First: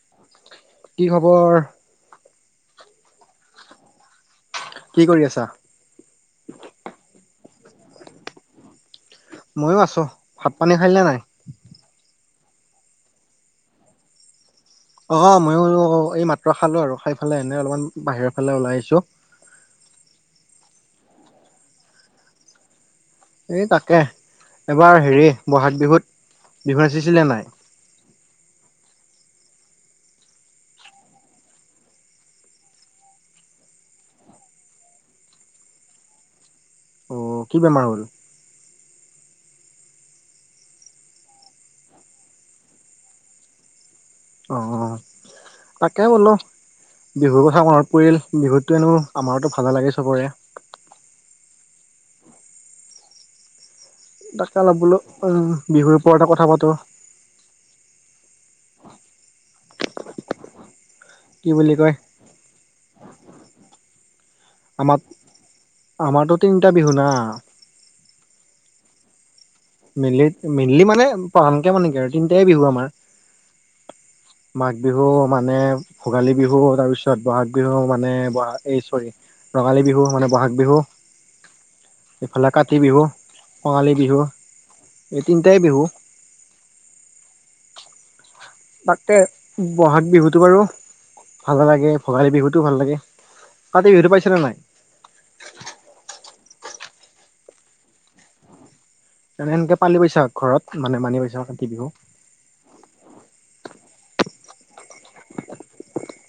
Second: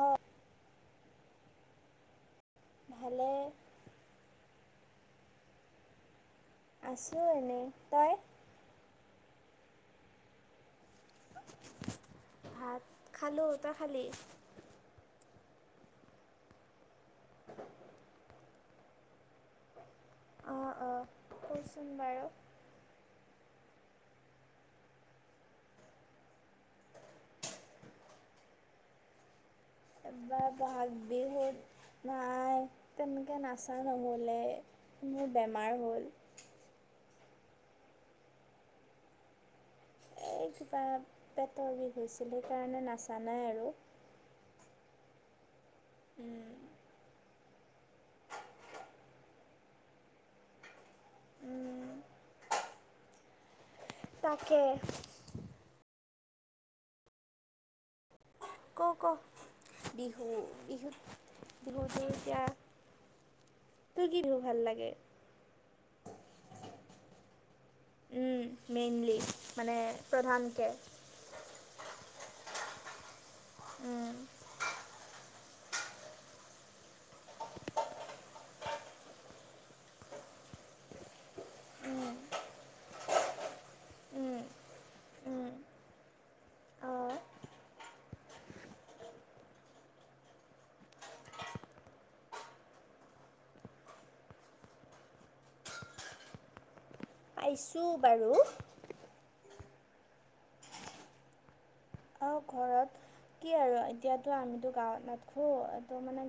অঁ কি খবৰ ভালে কি কৰি আছা আছো এনেই তই মইও আছো ভাত পানী খাই নে নাই ভাত খালো তয় খালি অ ময়ো এই মাত্ৰ খালো আৰু খাই ফালে এনে অলপমান বাহিৰৰ ফালে ওলাই আহিছো অহ অঁ ক'চোন বাৰু এই তাকে এবাৰ হেৰি বহাগ বিহুত বিহু নাচিছিল নে নাই এবাৰ বহাগ বিহুত নাই তেনেকে নাচা নহলে মোৰ বেমাৰ হ'ল অ কি বেমাৰ হ'ল এই কিবা পেটৰ বিষ হৈছিল সেইকাৰণে নাচা নাই আৰু অ তাকে ব'লো বিহুৰ [inaudible] [inaudible] কথা মনত পৰিল বিহুতটো এনো আমাৰতো ভালে লাগে চবৰে উম তাকে অলপ বোলো বিহুৰ ওপৰতে কথা পাতোঁ ক' ক' বিহু বিহু কি বুলি কয় বিহুটো এতিয়া। তোৰ কি বিহু ভাল লাগে। আমাৰ আমাৰতো তিনিটা বিহু না। উম মেইনলি। মানে মেইনলি, প্ৰধানকৈ মেইনলি মানে প্ৰধানকে মানে কি আৰু তিনটাই বিহু আমাৰ মাঘ বিহু মানে ভোগালী বিহু তাৰপিছত ব'হাগ বিহু মানে ব'হাগ এই চৈৰি ৰঙালী বিহু মানে ব'হাগ বিহু। ইফালে কাতি বিহু, কঙালী বিহু। উম, এই তিনিটাই বিহু। পাইছোঁ তাকে ব'হাগ বিহুতটো বাৰু। ভাল লাগে, ভোগালী বিহুতো ভাল লাগে, কাতি বিহুটো পাইছা নে নাই? [inaudible] পাইছোঁ বাৰু এনে সেনকে পালি পাইছা ঘৰত মানে মানি পাইছা কাতি বিহু। অহ' ঘৰত কি আৰু এতিয়াতো আমিতো গাওঁত নাথকো। এইটো মানে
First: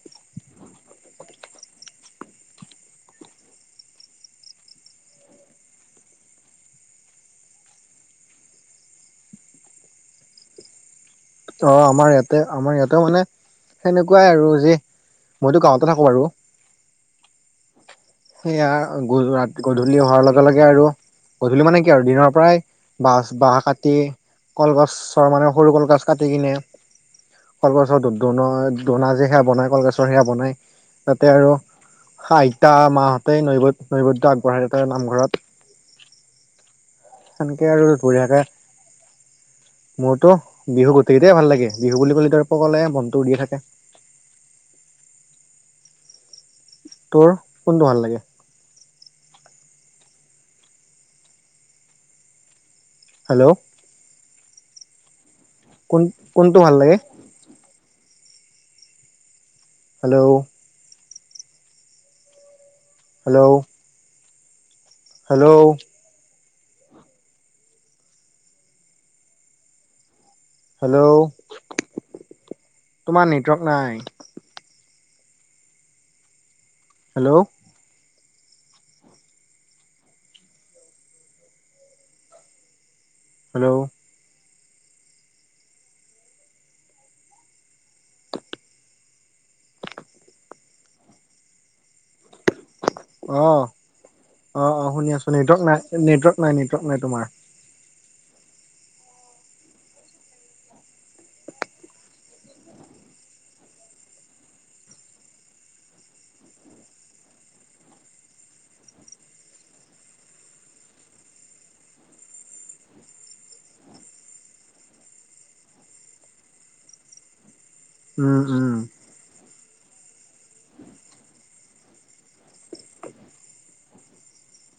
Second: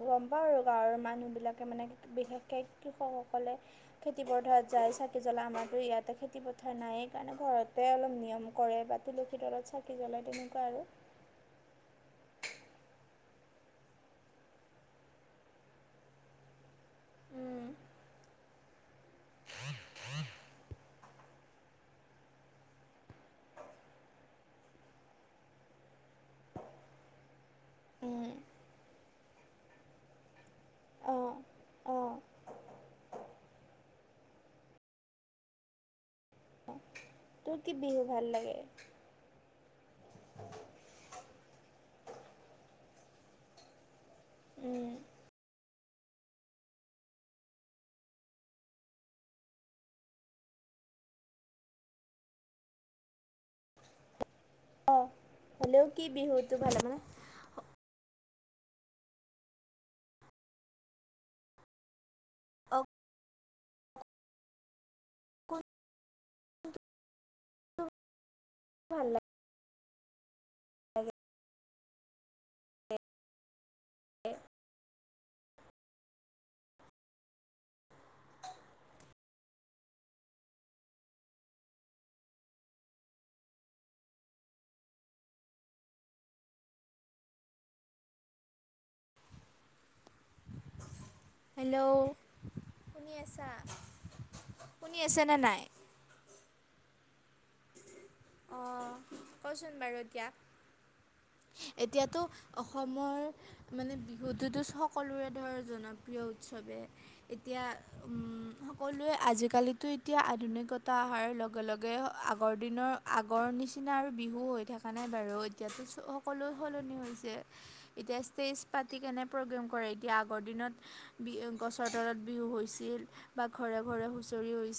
গ'ম পাওঁ আৰু গাওঁৰ মানুহ মানুহ বিলাকে মানে বিশেষকে কৃষক সকলে খেতি পথাৰত যায়, চাকি জ্বলা আমাৰটো ইয়াতে খেতি পথাৰ নাই কাৰণে ঘৰতে অলপ নিয়ম কৰে বা তুলসীৰ তলত চাকি চাকি জ্বলাই তেনেকুৱা আৰু অ' আমাৰ ইয়াতে, আমাৰ ইয়াতেও মানে সেনেকুৱাই আৰু যি মইতো গাওঁতে থাকোঁ বাৰু। সেইয়া গধূ ৰা গধূলি হোৱাৰ লগে লগে আৰু গধূলি মানে কি আৰু দিনৰ পৰাই বাঁহচ বাহঁ কাটি কলগছৰ মানে সৰু কলগছ কাটি কিনে কলগছৰ দো দোনত দোনা যে সেয়া বনায় কলগছৰ সেয়া বনায় তাতে অঁ আৰু অঁ আইতা মাহঁতেই নেবুদ নেবুদ আগবঢ়াই তাৰ নামঘৰত। তোৰ সেনকে কি আৰু বিহু ভাল বঢ়িয়াকে, লাগে মোৰতো বিহু গোটেইকেইটাই ভাল লাগে, বিহু বুলি কলেটো আৰু পগলাই মনটো উৰিয়ে থাকে। তোৰ, কোনটো ভাল লাগে? হেল্ল অহ, হেল্ল কোন কি বিহুটো কোনটো ভাল লাগে মানে হেল্ল [inaudible] হেল্ল হেল্ল [inaudible] হেল্ল, লাগে তোমাৰ নেটৱৰ্ক নাই হেল্ল হেল্ল হেল্ল শুনি আছা অহ, অহ অহ শুনি আছো নেটৱৰ্ক নাই, নেটৱৰ্ক নাই নেটৱৰ্ক নাই তোমাৰ অহ কচোন বাৰু এতিয়া [inaudible] এতিয়াতো অসমৰ মানে বিহুটোতো সকলোৰে ধৰ, জনপ্ৰিয় উৎসৱ। ভাৱে এতিয়া সকলোৱে আজিকালিটো এতিয়া আধুনিকতা অহাৰ লগত লগে লগে আগৰ দিনৰ আগৰ নিচিনা আৰু বিহু হৈ থকা নাই বাৰু এতিয়াতো চ সকলো সলনি হৈছে। এতিয়া উম, ষ্টেজ উম, পাতি কেনে প্ৰগ্ৰেম কৰে এতিয়া আগৰ দিনত বি গছৰ তলত বিহু হৈছিল বা ঘৰে ঘৰে হুঁচৰি হৈ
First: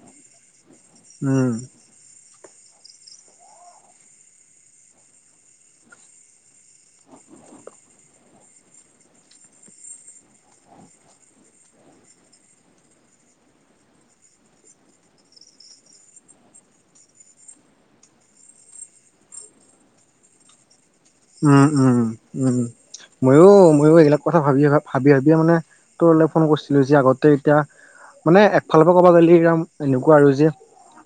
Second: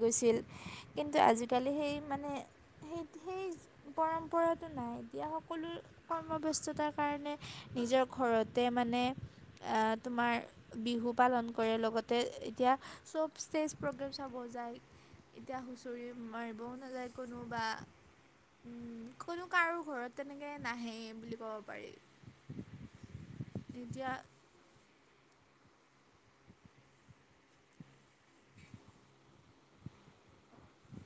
[unintelligible] গৈছিল কিন্তু উম, আজিকালি সেই মানে সেই সেই পৰম্পৰাতটো নাই এ দিয়া সকলো কৰ্মব্যস্ততাৰ কাৰণে নিজৰ ঘৰতে তুমিনে বিহু পালন কৰে লগতে এতিয়া পগ্ৰেম চাব কাৰণে এতিয়া হুঁচৰি মাৰ নাযায় কোনোব উম কোনো কাৰো ঘৰত তেনেকে নাহেই বুলি ক'ব উম পাৰি উম উম উম ময়ো ময়ো এতিয়া এইবিলাক কথা ভাবিয় ভ ভাবি ভাবিয়ে মানে তোৰলে ফোন কৰিছিলো যে আগতে এতিয়া মানে একফালৰ পৰা কবা গ'লি একদম এনেকুৱা আৰু যে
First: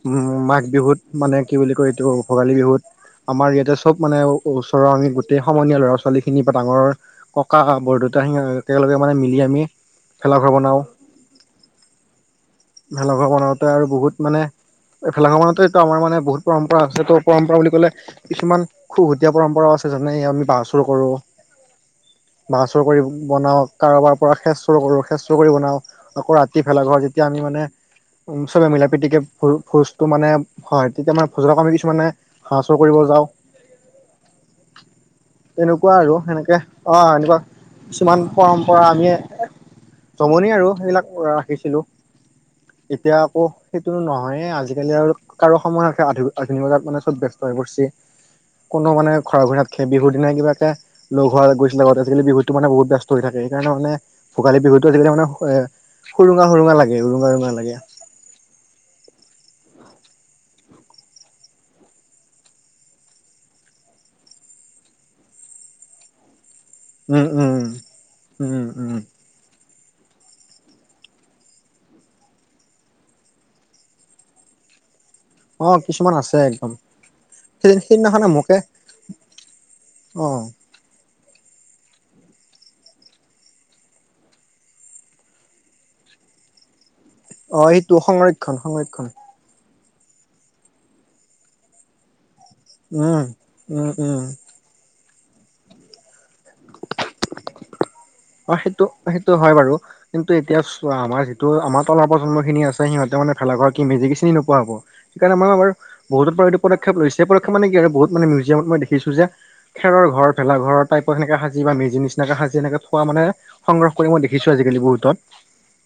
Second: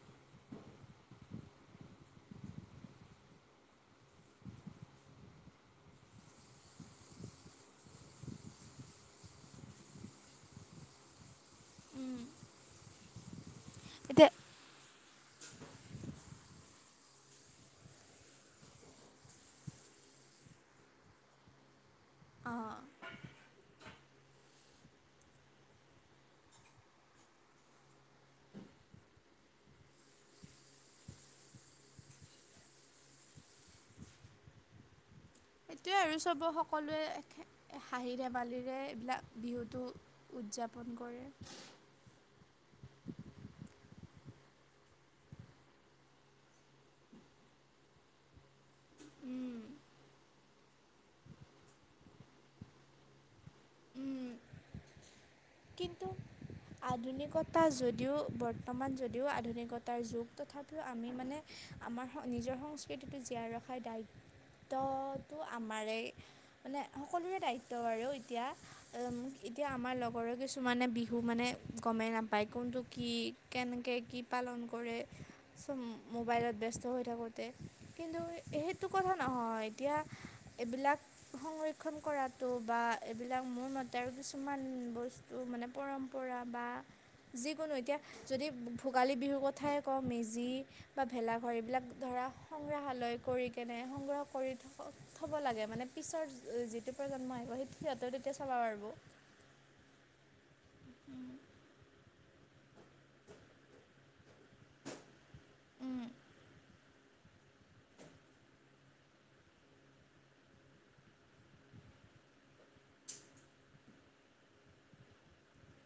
উম মাঘ বিহুত মানে কি বুলি কয় এইটো ভোগালী বিহুত আমাৰ ইয়াতে চব মানে ওচৰৰ আমি গোটেই সমনীয়া ল'ৰা ছোৱালীখিনি বা ডাঙৰ ককা বৰদউতা সি একেলগে মানে মিলি আমি ভেলাঘৰ বনাওঁ ভেলাঘৰ বনাওঁতে আৰু বহুত এতিয়া মানে এফেলাঙৰ মানতেতটো আমাৰ মানে বহুত পৰম্পৰা আছে ত পৰম্পৰা বুলি ক'লে কিছুমান খুহটীয়া পৰম্পৰাও আছে যেনে আমি বাঁহ চুৰ কৰোঁ বাঁহ অঁ চুৰ কৰি বনাওক কাৰোবাৰ পৰা সেচ চুৰ কৰো সেচ চ কৰি বনাও আকৌ ৰাতি ভেলা ঘৰ যেতিয়া আমি মানে উম চবে মিলা প্ৰীতিকে ভোজটো মানে হয় হয় তেতিয়া মানে ভোজক আমি কিছুমানে হাঁ চুৰ কৰিব বজাও সটোৱে আৰু চব সেনেকে অ সকলোৱে এনেকুৱা কিছুমান হাঁহিৰে বালিৰে পৰম্পৰা আমি এইবিলাক বিহুতটো জমনি আৰু সেইবিলাক ৰাখিছিলো এতিয়া আকৌ নহয় আজিকালি আৰু কাৰো সময় আধুন বজাত মানে চব ব্যস্ত হৈ পৰিছে কোনো মানে খৰাঘৰি য়াত খ বিহুৰ দিনা কিবাকে লগ হোৱা গৈছিলে আগ আজিকি বিহুতো মানে বহুত ব্যস্ত হৈ থাকে সকাৰণে মানে ভোগালী বিহুতটো আছিলে মানে কিন্তু সুৰুঙা সুৰুঙা লাগে উৰুঙা উৰুঙা আধুনিকতা লাগে যদিও বৰ্তমান যদিও আধুনিকতা তাৰ যুগ তথাপিও আমি মানে আমাৰ নিজৰ সংস্কৃতিটো জীয়াই ৰখাৰ দায়িত্ব দায়িত্ব আমাৰে মানে উম সকলোৰে উম দায়িত্ব আৰু এতিয়া উম উম এতিয়া আমাৰ লগৰে কি ত মানে বিহু মানে গমেই নাপায় কোনটো কি কেনেকৈ কি পালন কৰে হয় চব মোবাইলত ব্যস্ত হৈ থাকোঁতে সেই কিন্তু সেইদিনাখনে মোকে সেইটো কথা নহয় এতিয়া অ এইবিলাক সংৰক্ষণ কৰাতটো বা এইবিলাক মোৰ মতে আৰু কিছুমান বস্তু মানে পৰম্পৰা বা অ যিকোনো এইটো এতিয়া যদি সংৰক্ষণ সংৰক্ষণ ভোগালী বিহুৰ কথাই আ ক মেজি বা ভেলাঘৰ এইবিলাক ধৰা সংগ্ৰহালয় উম কৰি কেনে উম সংগ্ৰহ উম কৰি থক থ'ব লাগে মানে পিছৰ যিটো প্ৰজন্ম আহিব সেই সিহঁতেও তেতিয়া চাব অ পাৰিব সেইটো সেইটো হয় বাৰু কি ত এতিয়া আমাৰ যিটো আমাৰ তলৰ প্ৰজন্মখিনি আছে সিহঁতে মানে ভেলাৰ কি মেজি কি চিনি নোপোৱা হ'ব আাৰাৰ উম বহুত পদক্ষপ লৈছে পদক্ষে মানে কি আৰু বহুত মানে মিউজিয়ামত মই দেখছো যে খেৰৰ ঘৰ ভেলা ঘৰ টাইত সেনেে সাজি বা মেজি নিচিনাকে সাজিছে কোৱা মানে সংগ্ৰহ কৰি মই দেখিছো আজিকালি বহুত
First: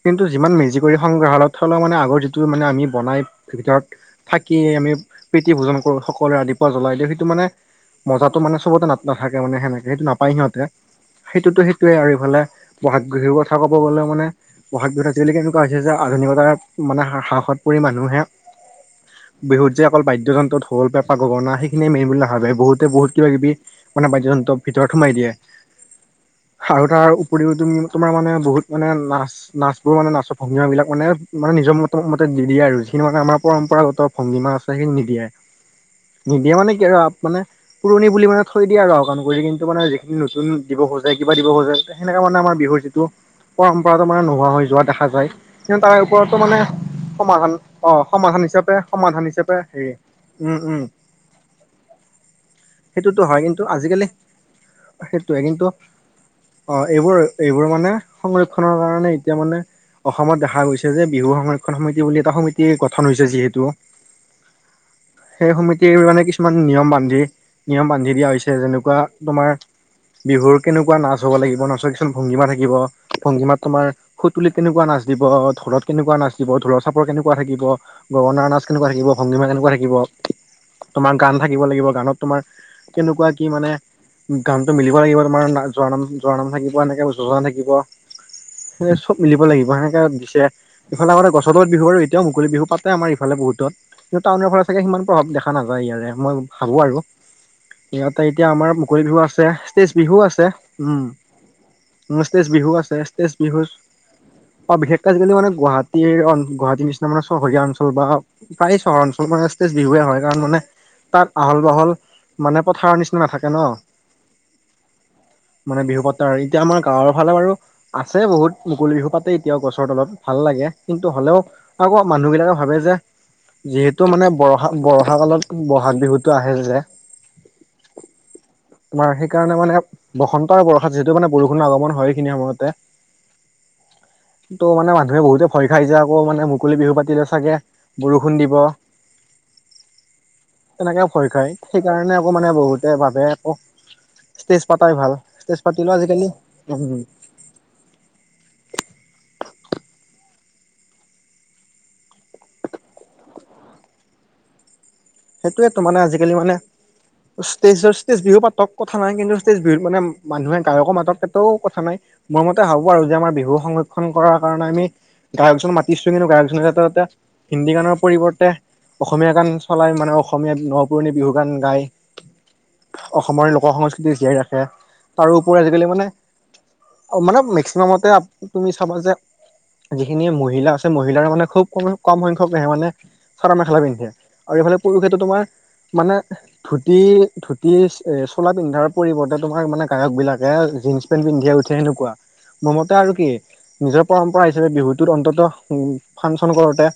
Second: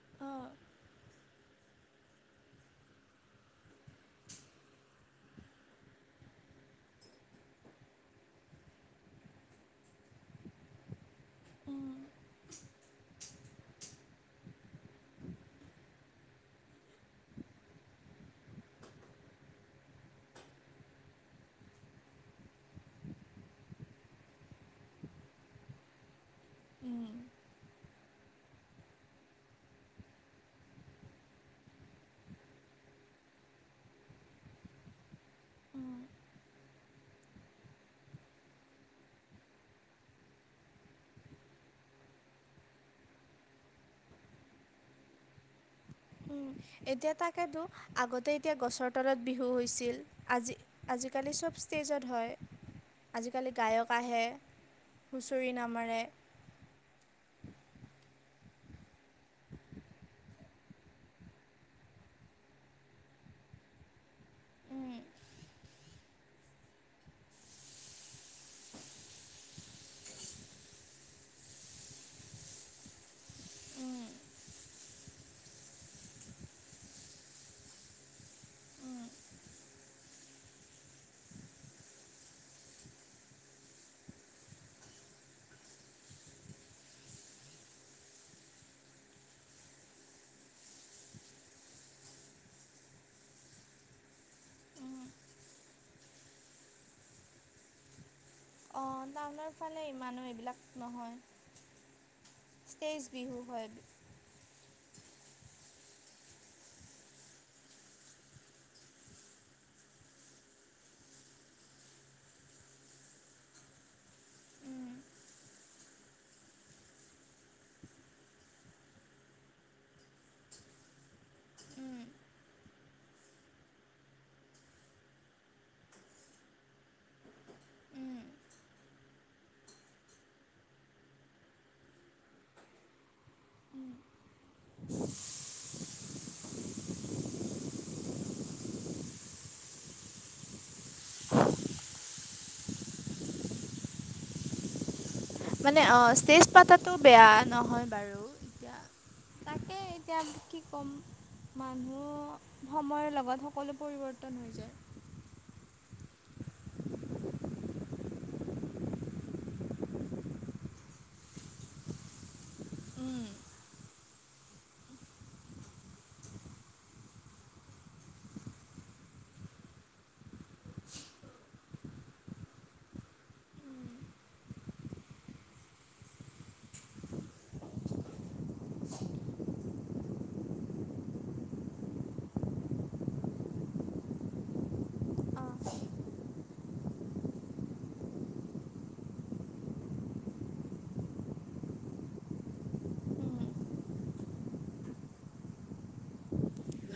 কিন্তু অঁ যিমান মেজি কৰি সংগ্ৰহালয়ত থ লওক মানে আগৰ যিটো মানে আমি বনাই ভিতৰত থাকিয় আমি প্ৰীতি ভোজন কৰো সকলোৰে আদি ৰাপুৱা জ্বলাই দিওঁ সেইটো মানে মজাতটো মানে চবতে নাট নাথাকে মানে সেনেকে সেইটো নাপায় সিহঁতে সেইটোতো সোৱে উম আৰু এইফালে বহাগ বিহুৰ কথা ক'ব গলে মানে বহাগ বিহুত আ বুলি কেনেকুৱা হৈছে যে আধুনিকতাৰ মানে সাহসত পৰি মানুহে বিহুত যে অকল বাদ্যযন্ত্ৰত হ'ল পেপা গগণা সেইখিনিয়ে মেন বুলি ভাবে বহুতে বহুত কিবা কিবি মানে বাদ্যয়যন্ত্ৰৰ ভিতৰত সোমাই দিয়ে আৰু উম তাৰ উপৰিও তুমি তোমাৰ মানে বহুত মানে নাচ নাচ বোৰ মানে নাচৰ ভঙ্গীমা বিলাক মানে মানে নিজৰ মত মতে দি দিয়ে আৰু সি মানে আমাৰ পৰম্পৰাগত ভংগীমাত আছে সেইখিনি নিদিয়ে নিদিয়ে মানে কি আৰু মানে পুৰণি বুলি মানে থৈ দিয়ে আৰু অকাণ কৰি কিন্তু মানে যিখিনি নতুন দিব খোজে কিবা দিব খোজে সেনেকা মানে আমাৰ বিহুৰ যিটো পৰম্পৰাত মানে নোহোৱা হৈ যোৱা দেখা যায়। কি তাৰ ওপৰতো উম মানে এতিয়া সমাধান তাকেতো অ আগতে সমাধান এতিয়া হিচাপে গছৰ তলত সমাধান বিহু হিচাপে হেৰি হৈছিল আজি উম। উম আজিকালি চব ষ্টেজত হয়। সেইটোতো হয় আজিকালি কিন্তু গায়ক আজিকালি আহে সেইটোৱে হুঁচৰি কিন্তু নামাৰে। অ এইবোৰ এইবোৰ মানে সংৰক্ষনৰ কাৰণে এতিয়া মানে অসমত দেখা গৈছে যে বিহু সংৰক্ষণ সমিতি বুলি এটা সমিতি গঠন হৈছে যিহেতু। হয়। সেই সমিতিযৰ মানে কিছুমান নিয়ম বান্ধি নিয়ম বান্ধি দিয়া হৈছে যেনেকুৱা তোমাৰ বিহুৰ কেনেকুৱা নাচ হ'ব লাগিব নাচৰ কিছুমান ভংগীমা থাকিব ভংগীমাত তোমাৰ সুতুলি কেনেকুৱা নাচ দিব। লত কেনেকুৱা নাছিব ঢোলৰ চাপৰ কেনেকুৱা থাকিব গগনাৰ নাচ কেনেকুৱা থাকিব সংগীমা কেনেকুৱা থাকিব। তোমাৰ গান থাকিব লাগিব, গানত তোমাৰ কেনেকুৱা কি মানে গানটো মিলিব লাগিব তোমাৰ জোৱা নাম জৰা নাম থাকিব এনেকে যজ থাকিব। স চব মিলিব লাগিব সেনেকে দিছে ইফালে আগতে গছ তত বিহু ব আৰু এতিয়াও মুকলি বিহু পাতে আমাৰ ইফালে বহুতত, কিন্তু টাউনৰ পৰা চাগে সিমান প্ৰভাৱ দেখা নাযায় ইয়াৰে মই ভাবোঁ আৰু ই ত এতিয়া আমাৰ অঁ মুকলি বিহু আছে টাউনৰ ফালে ষ্টেজ বিহু ইমানো আছে,, এইবিলাক উম নহয় ম তেজ বিহু আছে ষ্টেজ তেজ বিহু হয়। [unintelligible] বিশেষকে আজিকালি মানে গুৱাহাটীৰ গুৱাহাটীৰ নিচিনা মানে চহৰীয়া অঞ্চল বা প্ৰায় চহৰ অঞ্চল মানে বিহুৱে হয় কাৰণ মানে তাত আহল বাহল মানে পথাৰৰ নিচিনা নাথাকে ন? উম [unintelligible] মানে বিহু পাতো আৰু এতিয়া আমাৰ গাঁৱৰ ফালে বাৰু আছে বহুত মুকলি বিহু পাতে এতিয়াও গছৰ তলত ভাল লাগে কিন্তু হ'লেও উম আকৌ মানুহ বিলাকে ভাবে যে যিহেতু মানে বৰষা বৰষা কালত ব'হাগ বিহুটো আহে যে, তোমাৰ সেইকাৰণে মানে বসন্ত আৰু বৰষাত যিহেতু মানে বৰষুণৰ আগমন হয়। সেইখিনি সময়তে তোৰ মানে মানুহে বহুতে ভয় খাই যায়। আকৌ মানে মুকলি বিহু পাতিলে চাগে বৰষুণ দিব। তেনেকে ভয় খায়। সেইকাৰণে আকৌ মানে বহুতে ভাবে আকৌ ষ্টেজ পাতাই ভাল। ষ্টেজ মানে পাতিলেও অ' আজিকালি ষ্টেজ পাতাটো উম বেয়া নহয় বাৰু এতিয়া। তাকেই এতিয়া কি ক'ম মানুহ সময়ৰ লগত সকলো পৰিৱৰ্তন হৈ যায়। সেইটোয়ে তোৰ মানে আজিকালি মানে ষ্টেজৰ ষ্টেজ বিহু পাতক কথা নাই। কিন্তু ষ্টেজ বিহুত মানে মানুহে গায়কো মাতক সেইটোও কথা নাই। মই মতে ভাবোঁ আৰু যে আমাৰ বিহু সংৰক্ষণ কৰাৰ কাৰণে আমি গায়কজন মাতিছোঁ। কিন্তু গায়কজনে তাতে হিন্দী গানৰ পৰিৱৰ্তে, অসমীয়া গান চলাই মান আমাৰ অসমীয়াত ন পুৰণি বিহু গান গাই। অসমৰ লোকৰ সংস্কৃতি জীয়াই ৰাখে। তাৰোউপৰি আজিকালি মানে মানে মেক্সিমামতে তুমি চাবা যে যিখিনি মহিলা আছে, মহিলাৰ মানে খুব কম কম সংখ্যকেহে মানে চাদৰ মেখেলা পিন্ধে আৰু এইফালে পুৰুষেটো তোমাৰ মানে ধূতি ধূতি এ চোলা পিন্ধাৰ পৰিবৰ্তে তোমাৰ মানে গায়ক বিলাকে জিনচ্ পেণ্ট পিন্ধিয়েই উঠে সেনেকুৱা। মোৰমতে আৰু কি নিজৰ পৰম্পৰা হিচাপে বিহুটোত অন্তত উম, ফাংচন কৰোঁতে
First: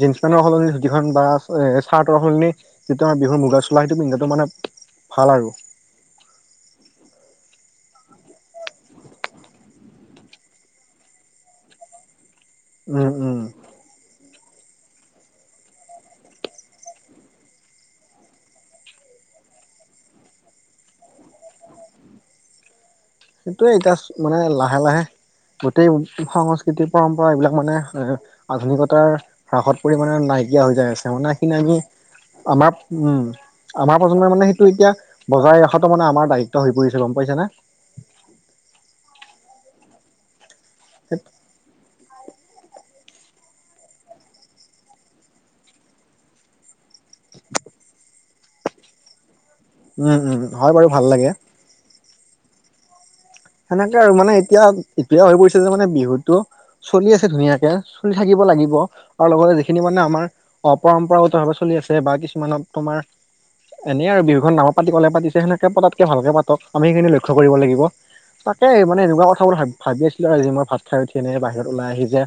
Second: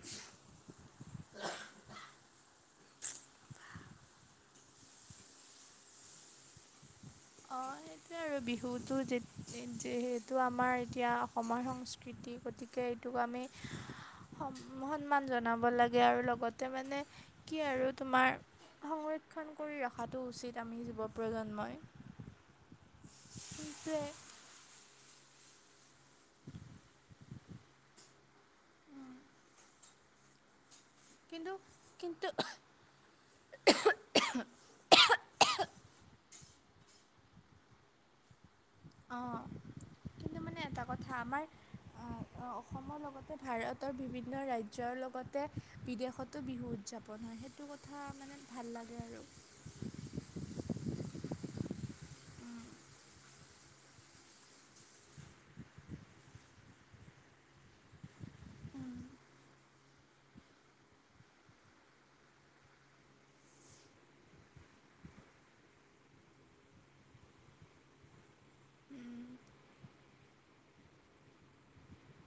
জিন্স পেন্ট সলনি ধূতিখন বা ৰেষ্ট চাটৰ সলনি যিটো আমাৰ বিহুৰ মুগা চোলা, সেইটো পিন্ধাটো মানে ভাল আৰু [inaudible] সেই আৰু বিহুটো যিহেতু আমাৰ এতিয়া অসমৰ সংস্কৃতি। গতিকে উম এইটোক উম আমি অঁ, সন্মান জনাব লাগে আৰু লগতে মানে কি আৰু তোমাৰ সংৰক্ষণ কৰি ৰখাটো উচিত আমি যুৱ প্ৰজন্মই। [inaudible] সেইটোয়ে ইয়া সেইটোৱে মানে লাহে লাহে গোটেই ও সংস্কৃতি পৰম্পৰা এইবিলাক মানে, এ আধুনিকতাৰ হ্ৰাসত পৰি মানে নাইকিয়া হৈ যায় আছে মানে কিন্তু সিখিনি আমি কিন্তু আমাৰ উম আমাৰ প্ৰজন্মৰ মানে সেইটো এতিয়া বজাই ৰখাটো মানে আমাৰ দায়িত্ব হৈ পৰিছে। গ'ম পাইছে নে? অঁ কিন্তু মানে এটা কথা আমাৰ আ অসমৰ লগতে ভাৰতৰ বিভিন্ন ৰাজ্যৰ লগতে বিদেশতো বিহু উদযাপন হয়। সেইটো কথা মানে ভাল লাগে আৰু, উম উম। হয় বাৰু ভাল লাগে সেনেকে আৰু মানে এতিয়া ইটোয়ে হৈ পৰিছে যে মানে বিহুতটো চলি আছে ধুনীয়াকে, চলি থাকিব লাগিব আৰু লগতে যিখিনি মানে আমাৰ অ' পৰম্পৰাগত ভাৱে চলি আছে বা কিছুমানত তোমাৰ এনেই আৰু বিহুখন নামৰ পাতিব লাগে পাতিছে সেনেকে পতাতকে ভালকে পাতক, আমি সেইখিনি লক্ষ্য কৰিব লাগিব। তাকে এই মানে এনেকুৱা কথাবোৰ ভা ভাবি আছিলো আজি মই ভাত খাই উঠি, এনে বাহিৰত ওলাই আহি যে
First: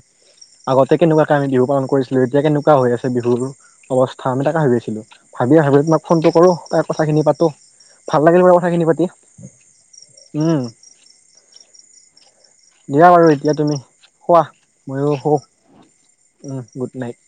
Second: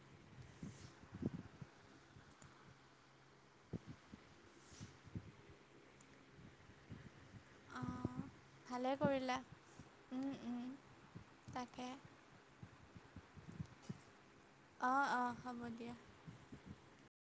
আগতে কেনেকুৱাকে আমি বিহু পালন কৰিছিলো এতিয়া কেনেকুৱা হৈ আছে বিহুৰ অৱস্থা আমি তাকে ভাবি আছিলো। আজিয়ে ভাবিলো তোমাক ফোনটো কৰো। তাই কথাখিনি পাত তো ভাল অঁ, লাগিল মানে কথাখিনি ভালে পাতি, কৰিলা উম, ওম উম, তাকে দিয়া বাৰু এতিয়া তুমি শুৱা অঁ ময়ো অঁ শুওঁ হ'ব দিয়া উম গুড নাইট।